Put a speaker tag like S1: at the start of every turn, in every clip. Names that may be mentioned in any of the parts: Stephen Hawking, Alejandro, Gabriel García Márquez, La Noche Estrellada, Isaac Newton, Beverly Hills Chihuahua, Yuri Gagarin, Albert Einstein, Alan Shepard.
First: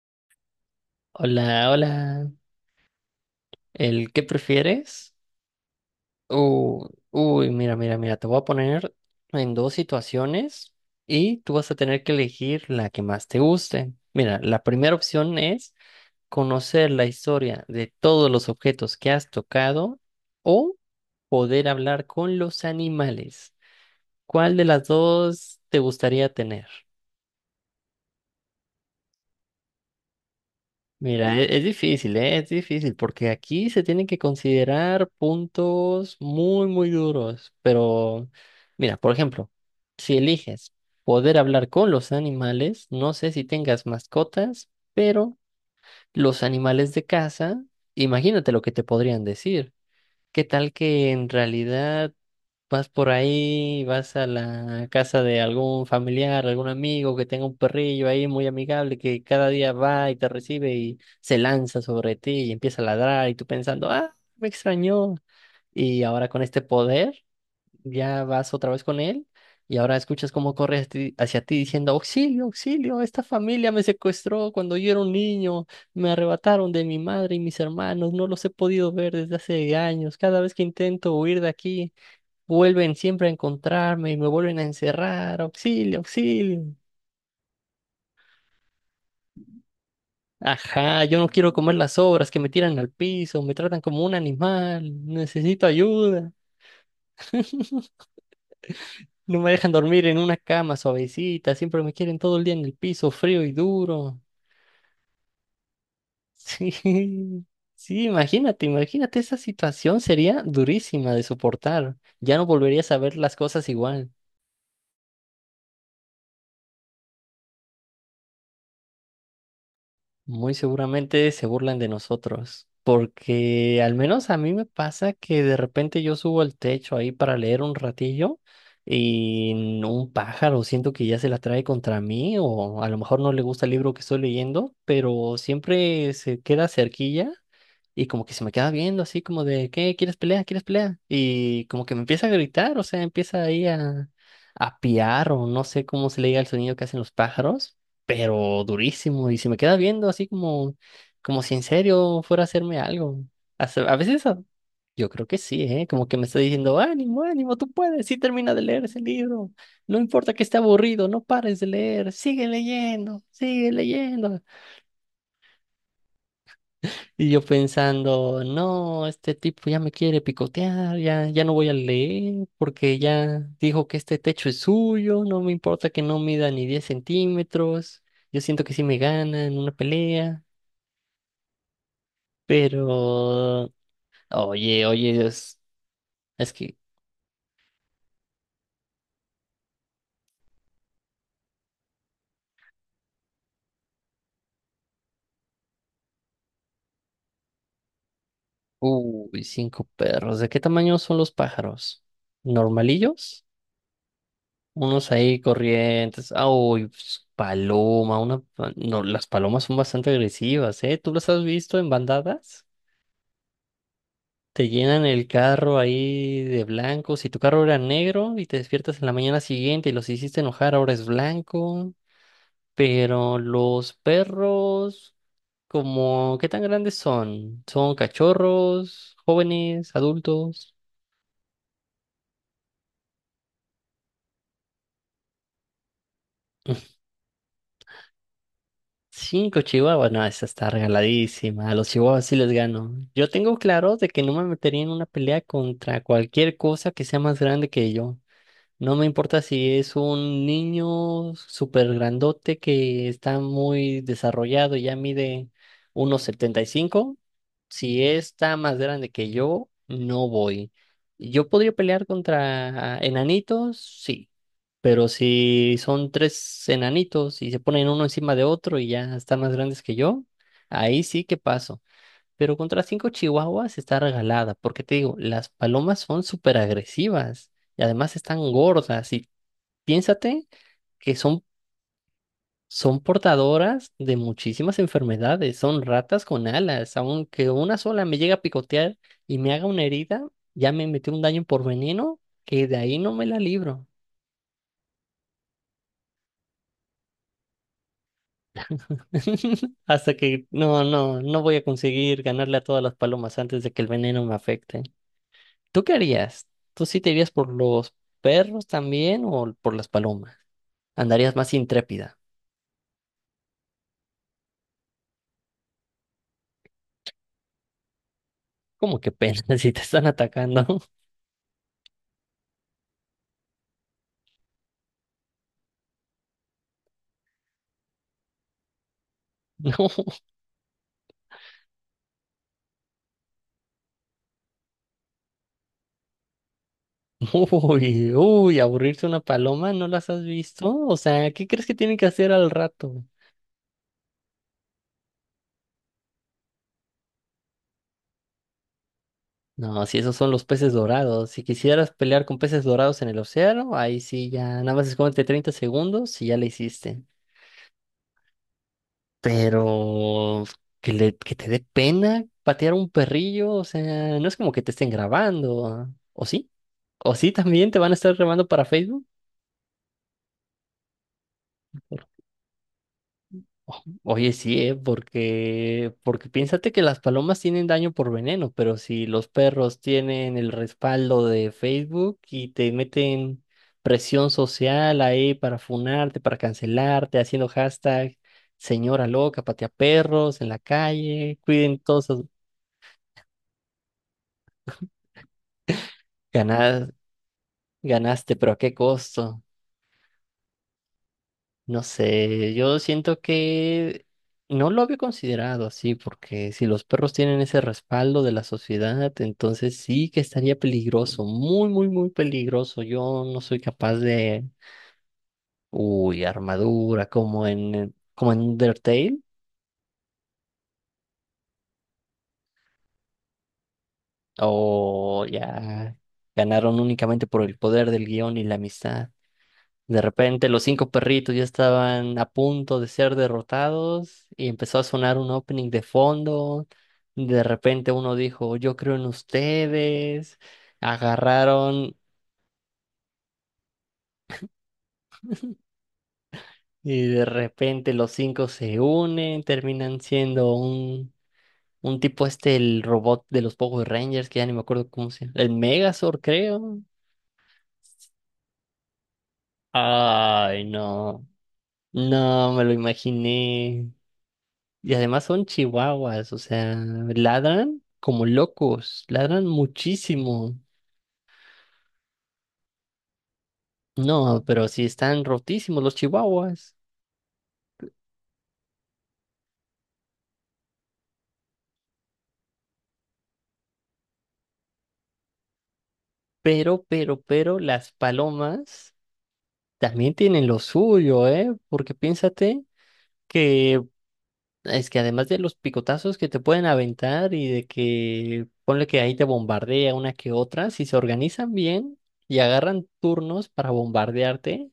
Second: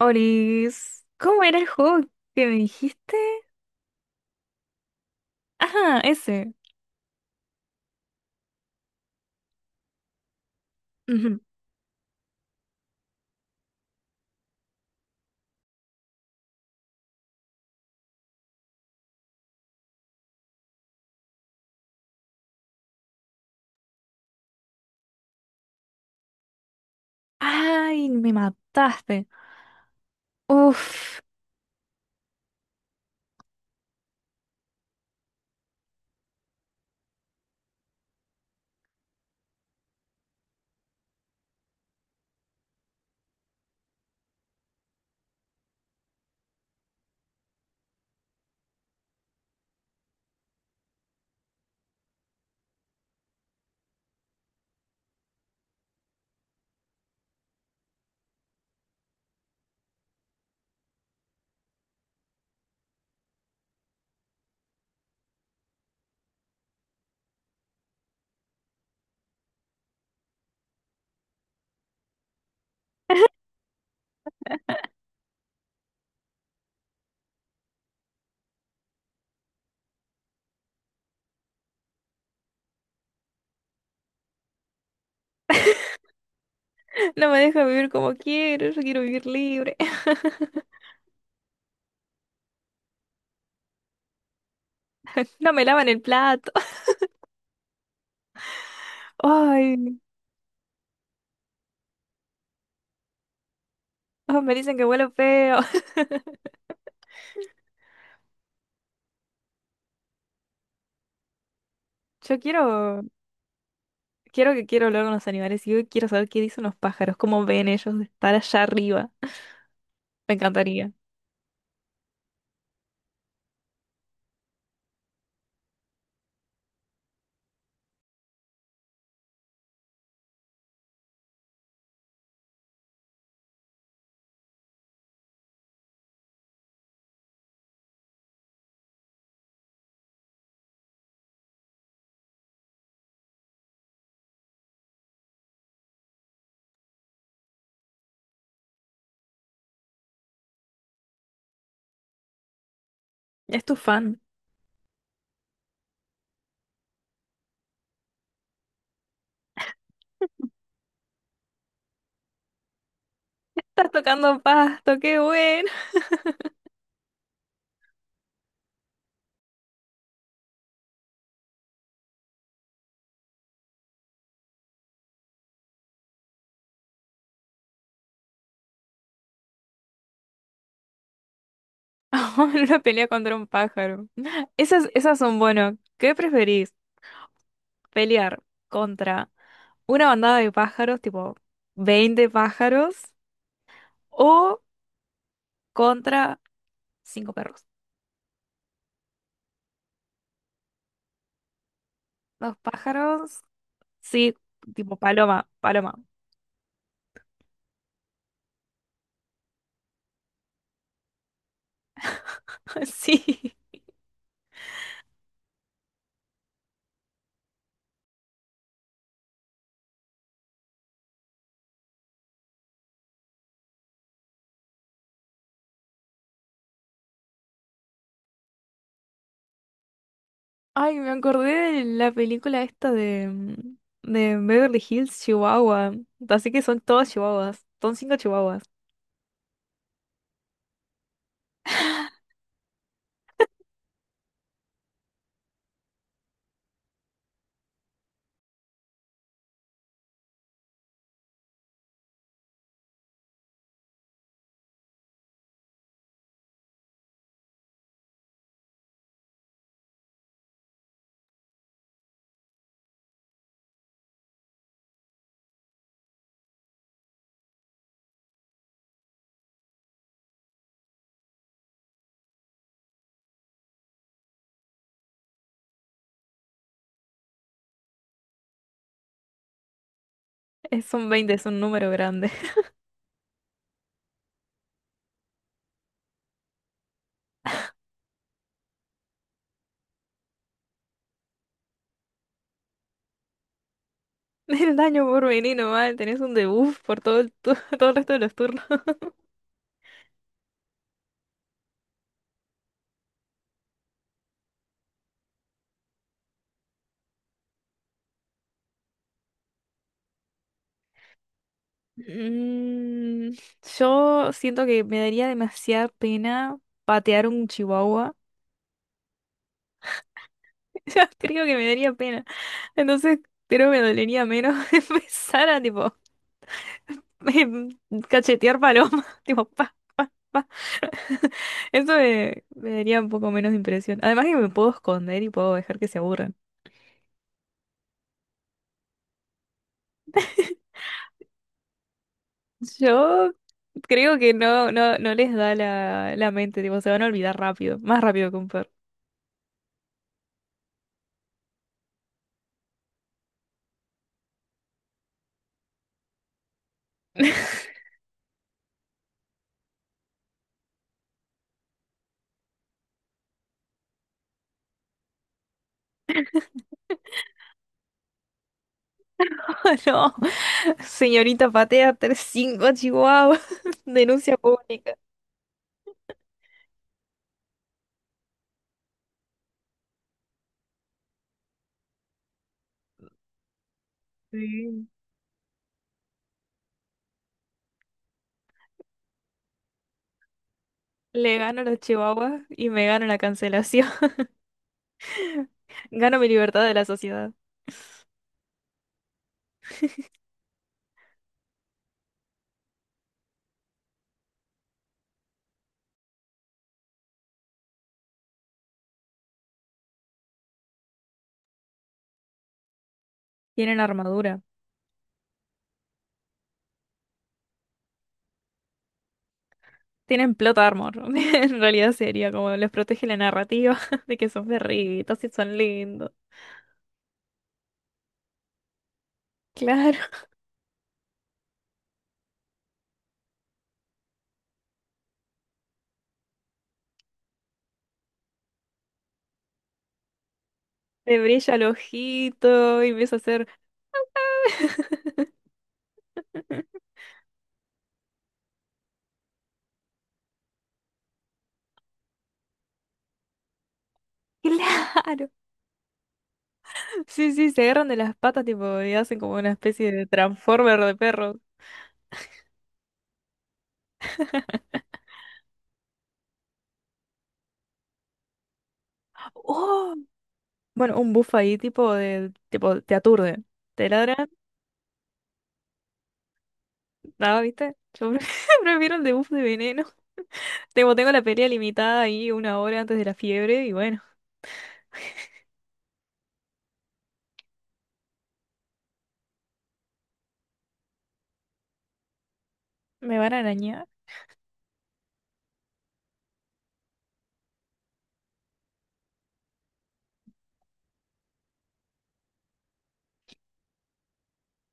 S1: Oris, ¿cómo era el
S2: Hola,
S1: juego
S2: hola.
S1: que me dijiste?
S2: ¿El qué prefieres?
S1: Ajá, ese.
S2: Uy, mira, mira, mira, te voy a poner en dos situaciones y
S1: Ujú.
S2: tú vas a tener que elegir la que más te guste. Mira, la primera opción es conocer la historia de todos los objetos que has tocado o poder hablar con los animales. ¿Cuál de las dos te gustaría tener?
S1: Ay, me mataste. Uf,
S2: Mira, es difícil, ¿eh? Es difícil, porque aquí se tienen que considerar puntos muy, muy duros. Pero, mira, por ejemplo, si eliges poder hablar con los animales, no sé si tengas mascotas, pero los animales de casa, imagínate lo que te podrían decir. ¿Qué tal que en realidad vas por ahí, vas a la casa de algún familiar, algún amigo que tenga un perrillo ahí muy amigable que cada día va y te recibe y se lanza sobre ti y empieza a ladrar y tú pensando, ah, me extrañó? Y ahora con este poder, ya vas otra vez con él y ahora escuchas cómo corre hacia ti diciendo, auxilio, auxilio, esta familia me secuestró cuando yo era un niño, me arrebataron de mi madre y mis hermanos, no los he podido ver desde hace años, cada vez que intento huir de aquí, vuelven siempre a encontrarme y me vuelven a encerrar. Auxilio, auxilio.
S1: no me deja vivir como quiero, yo quiero vivir libre.
S2: Ajá, yo no quiero comer las sobras que me tiran al piso, me tratan como un animal,
S1: No me
S2: necesito
S1: lavan el
S2: ayuda.
S1: plato.
S2: No me dejan
S1: Ay,
S2: dormir en una cama suavecita, siempre me quieren todo el día en el piso, frío y duro.
S1: oh, me dicen que huelo feo.
S2: Sí, sí, imagínate, imagínate, esa situación sería durísima de soportar. Ya
S1: Yo
S2: no volverías a
S1: quiero,
S2: ver las cosas igual.
S1: quiero que quiero hablar con los animales y yo quiero saber qué dicen los pájaros, cómo ven ellos de estar allá arriba. Me
S2: Muy
S1: encantaría.
S2: seguramente se burlan de nosotros, porque al menos a mí me pasa que de repente yo subo al techo ahí para leer un ratillo y un pájaro siento que ya se la trae contra mí, o a lo mejor no le gusta el libro que estoy leyendo, pero siempre se queda cerquilla y como que se me queda viendo así como de, ¿qué? ¿Quieres pelea? ¿Quieres pelea? Y como que me empieza a gritar, o sea, empieza ahí a piar, o no sé cómo se le diga el sonido que hacen los pájaros, pero durísimo, y se me queda viendo así como, como si en serio fuera a hacerme algo.
S1: Es tu
S2: A
S1: fan.
S2: veces yo creo que sí, ¿eh? Como que me está diciendo, ánimo, ánimo, tú puedes, sí, termina de leer ese libro, no importa que esté aburrido, no pares de leer, sigue leyendo, sigue
S1: Estás tocando
S2: leyendo.
S1: pasto, qué bueno.
S2: Y yo pensando, no, este tipo ya me quiere picotear, ya, ya no voy a leer, porque ya dijo que este techo es suyo. No me importa que no mida ni 10 centímetros. Yo siento que sí me gana en una pelea.
S1: Una pelea contra un
S2: Pero,
S1: pájaro.
S2: oye,
S1: Esas
S2: oye,
S1: son,
S2: es,
S1: bueno, ¿qué
S2: es
S1: preferís?
S2: que,
S1: ¿Pelear contra una bandada de pájaros, tipo 20 pájaros, o contra cinco perros?
S2: uy, cinco perros. ¿De qué tamaño son los pájaros?
S1: Los pájaros,
S2: ¿Normalillos?
S1: sí, tipo
S2: Unos ahí
S1: paloma, paloma.
S2: corrientes. Ah, uy, pues, paloma, una, no, las palomas son bastante agresivas, ¿eh? ¿Tú las has visto en bandadas?
S1: Sí.
S2: Te llenan el carro ahí de blanco. Si tu carro era negro y te despiertas en la mañana siguiente y los hiciste enojar, ahora es blanco. Pero los perros. Como, ¿qué tan grandes son? ¿Son cachorros, jóvenes, adultos?
S1: Ay, me acordé de la película esta de Beverly Hills, Chihuahua. Así que son todos chihuahuas. Son cinco chihuahuas.
S2: Cinco chihuahuas, no, esa está regaladísima. A los chihuahuas sí les gano. Yo tengo claro de que no me metería en una pelea contra cualquier cosa que sea más grande que yo. No me importa si es un niño súper grandote que está muy desarrollado y ya mide 1,75. Si está más grande que yo, no voy. Yo podría pelear contra enanitos, sí. Pero si son tres enanitos y se ponen uno encima de otro y ya están más grandes que yo, ahí sí que paso. Pero contra cinco chihuahuas está regalada, porque te digo, las palomas son súper agresivas y además están gordas. Y piénsate
S1: Son
S2: que
S1: veinte
S2: son,
S1: es un número grande.
S2: son portadoras de muchísimas enfermedades, son ratas con alas. Aunque una sola me llegue a picotear y me haga una herida, ya me metió un daño por veneno que de ahí no me la libro.
S1: El daño por venir nomás, tenés un debuff por todo el resto de los turnos.
S2: Hasta que no, no, no voy a conseguir ganarle a todas las palomas antes de que el veneno me afecte. ¿Tú qué harías? ¿Tú sí te irías por los perros también o por las palomas? ¿Andarías más intrépida?
S1: Mm, yo siento que me daría demasiada pena patear un chihuahua.
S2: ¿Cómo que pena, si te están atacando?
S1: Yo creo que me daría pena. Entonces creo que me dolería menos empezar a tipo em, cachetear paloma. Tipo, pa, pa, pa. Eso me, me daría un poco menos de impresión. Además que me puedo esconder y puedo dejar que se aburran.
S2: No, uy, uy, aburrirse una paloma, ¿no las has visto? O sea, ¿qué crees que tienen que hacer al rato?
S1: Yo creo que no, no, no les da la mente, tipo, se van a olvidar rápido, más rápido que un perro.
S2: No, si esos son los peces dorados. Si quisieras pelear con peces dorados en el océano, ahí sí ya, nada más escóndete 30 segundos y ya le hiciste. Pero que le, que te dé pena patear un perrillo, o sea, no es como que te estén grabando, ¿ah? ¿O sí? ¿O sí también te van a estar grabando para Facebook?
S1: No, señorita patea
S2: Por-
S1: tres cinco chihuahuas
S2: Oye,
S1: denuncia
S2: sí, ¿eh?
S1: pública.
S2: Porque, porque piénsate que las palomas tienen daño por veneno, pero si los perros tienen el respaldo de Facebook y te meten presión
S1: Sí.
S2: social ahí para funarte, para cancelarte, haciendo hashtag, señora loca, patea perros en la
S1: Le
S2: calle,
S1: gano a los
S2: cuiden todos sus
S1: chihuahuas y me gano la cancelación. Gano mi libertad de la
S2: ganadas.
S1: sociedad.
S2: Ganaste, pero ¿a qué costo? No sé, yo siento que no lo había considerado así, porque si los perros tienen ese respaldo de la sociedad, entonces sí que estaría peligroso, muy, muy, muy peligroso. Yo no soy
S1: Tienen
S2: capaz
S1: armadura.
S2: de, uy, armadura, como en, como en Undertale,
S1: Tienen plot armor. En realidad sería como les protege la narrativa de que son perritos
S2: o
S1: y son
S2: ya
S1: lindos.
S2: ganaron únicamente por el poder del guión y la amistad.
S1: Claro,
S2: De repente los cinco perritos ya estaban a punto de ser derrotados y empezó a sonar un opening de fondo. De repente uno dijo, yo creo en ustedes.
S1: le brilla el
S2: Agarraron
S1: ojito y empieza a hacer...
S2: y de repente los cinco se unen, terminan siendo un, tipo este, el robot de los Power Rangers, que ya ni me acuerdo cómo se
S1: Claro.
S2: llama. El Megazord, creo.
S1: Sí, sí, se agarran de las patas, tipo, y hacen como una especie de
S2: Ay,
S1: transformer de
S2: no.
S1: perros.
S2: No, me lo imaginé. Y además son chihuahuas, o sea, ladran como locos, ladran
S1: ¡Oh!
S2: muchísimo.
S1: Bueno, un buff ahí, tipo, de, tipo, te aturde. Te ladran,
S2: No, pero sí están rotísimos los chihuahuas.
S1: nada, ¿viste? Prefiero el de buff de veneno. Tengo la pelea limitada ahí una hora antes de la fiebre y bueno,
S2: Pero las palomas también tienen lo suyo, ¿eh? Porque piénsate
S1: me van a
S2: que
S1: arañar.
S2: es que además de los picotazos que te pueden aventar y de que ponle que ahí te bombardea una que otra, si se organizan bien y agarran turnos para bombardearte,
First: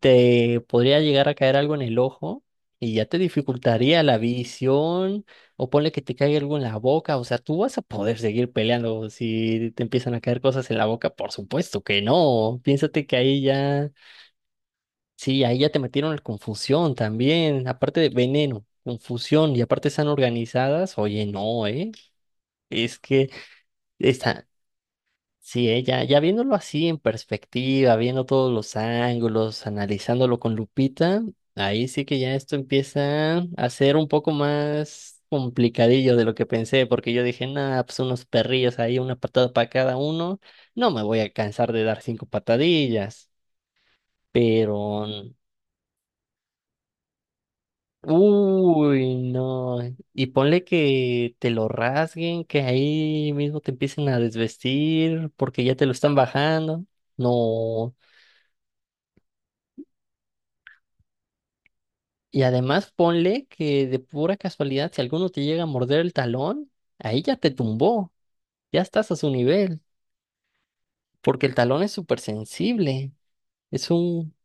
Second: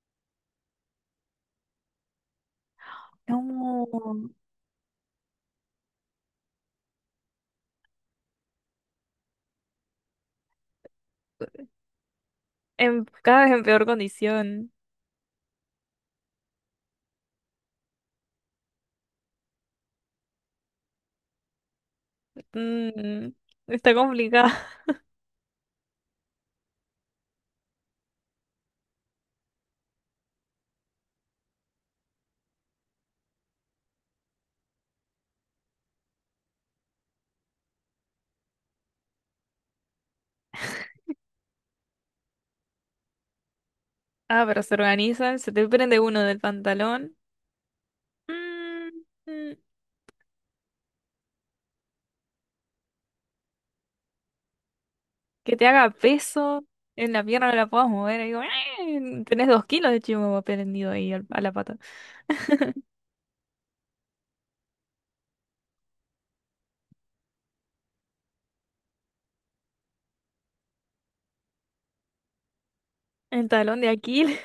S2: te podría llegar a caer algo en el ojo y ya te
S1: No.
S2: dificultaría la visión, o ponle que te caiga algo en la boca. O sea, ¿tú vas a poder seguir peleando si te empiezan a caer cosas en la boca? Por supuesto que no.
S1: En,
S2: Piénsate que ahí
S1: cada vez en peor
S2: ya
S1: condición.
S2: sí, ahí ya te metieron en confusión también, aparte de veneno, confusión, y aparte están organizadas, oye, no, ¿eh? Es que
S1: Mm, está
S2: está,
S1: complicada.
S2: sí, ¿eh? Ya, ya viéndolo así en perspectiva, viendo todos los ángulos, analizándolo con lupita, ahí sí que ya esto empieza a ser un poco más complicadillo de lo que pensé, porque yo dije, nada, pues unos perrillos ahí, una patada para cada uno, no me voy a cansar de dar cinco patadillas,
S1: Ah, pero se
S2: pero...
S1: organizan, se te prende uno del pantalón. Mm,
S2: Uy,
S1: mm.
S2: no. Y ponle que te lo rasguen, que ahí mismo te empiecen a desvestir
S1: Que
S2: porque
S1: te
S2: ya te
S1: haga
S2: lo están
S1: peso,
S2: bajando.
S1: en la pierna no la puedas
S2: No.
S1: mover. Y digo, "Ah, tenés 2 kilos de chihuahua prendido ahí a la pata."
S2: Y además ponle que de pura casualidad, si alguno te llega a morder el talón, ahí ya te tumbó. Ya estás a su nivel, porque el talón es súper sensible.
S1: El talón de
S2: Es un
S1: Aquiles.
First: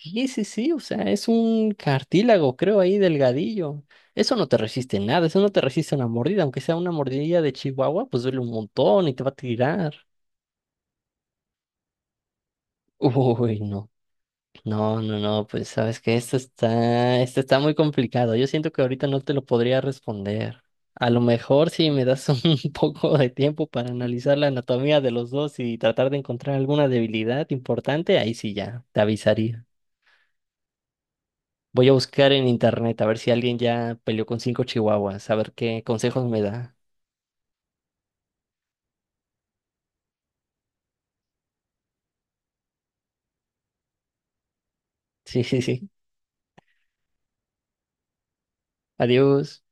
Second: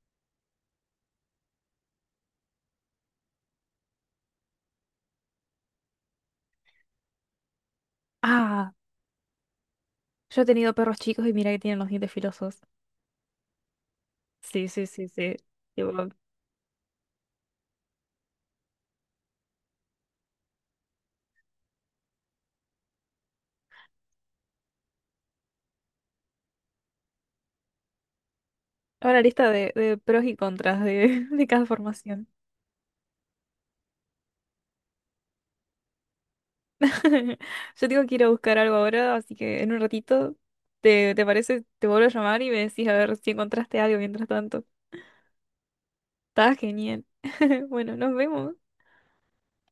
S2: Sí, sí, sí, o sea, es un cartílago, creo, ahí delgadillo. Eso no te resiste nada, eso no te resiste una mordida, aunque sea una mordida de chihuahua, pues duele un
S1: Ah,
S2: montón y te va a tirar.
S1: yo he tenido perros chicos y mira que tienen los dientes filosos.
S2: Uy, no,
S1: Sí, sí,
S2: no,
S1: sí,
S2: no,
S1: sí.
S2: no, pues sabes
S1: Tipo,
S2: que esto está muy complicado. Yo siento que ahorita no te lo podría responder. A lo mejor si me das un poco de tiempo para analizar la anatomía de los dos y tratar de encontrar alguna debilidad importante, ahí sí ya, te
S1: ahora lista
S2: avisaría.
S1: de pros y contras de, de cada
S2: Voy a
S1: formación.
S2: buscar en internet a ver si alguien ya peleó con cinco chihuahuas, a ver qué consejos me da.
S1: Yo tengo que ir a buscar algo ahora, así que en un ratito, ¿te parece? Te vuelvo a llamar y me decís a ver si encontraste algo mientras tanto.
S2: Sí, sí, sí.
S1: Está genial. Bueno, nos vemos.
S2: Adiós.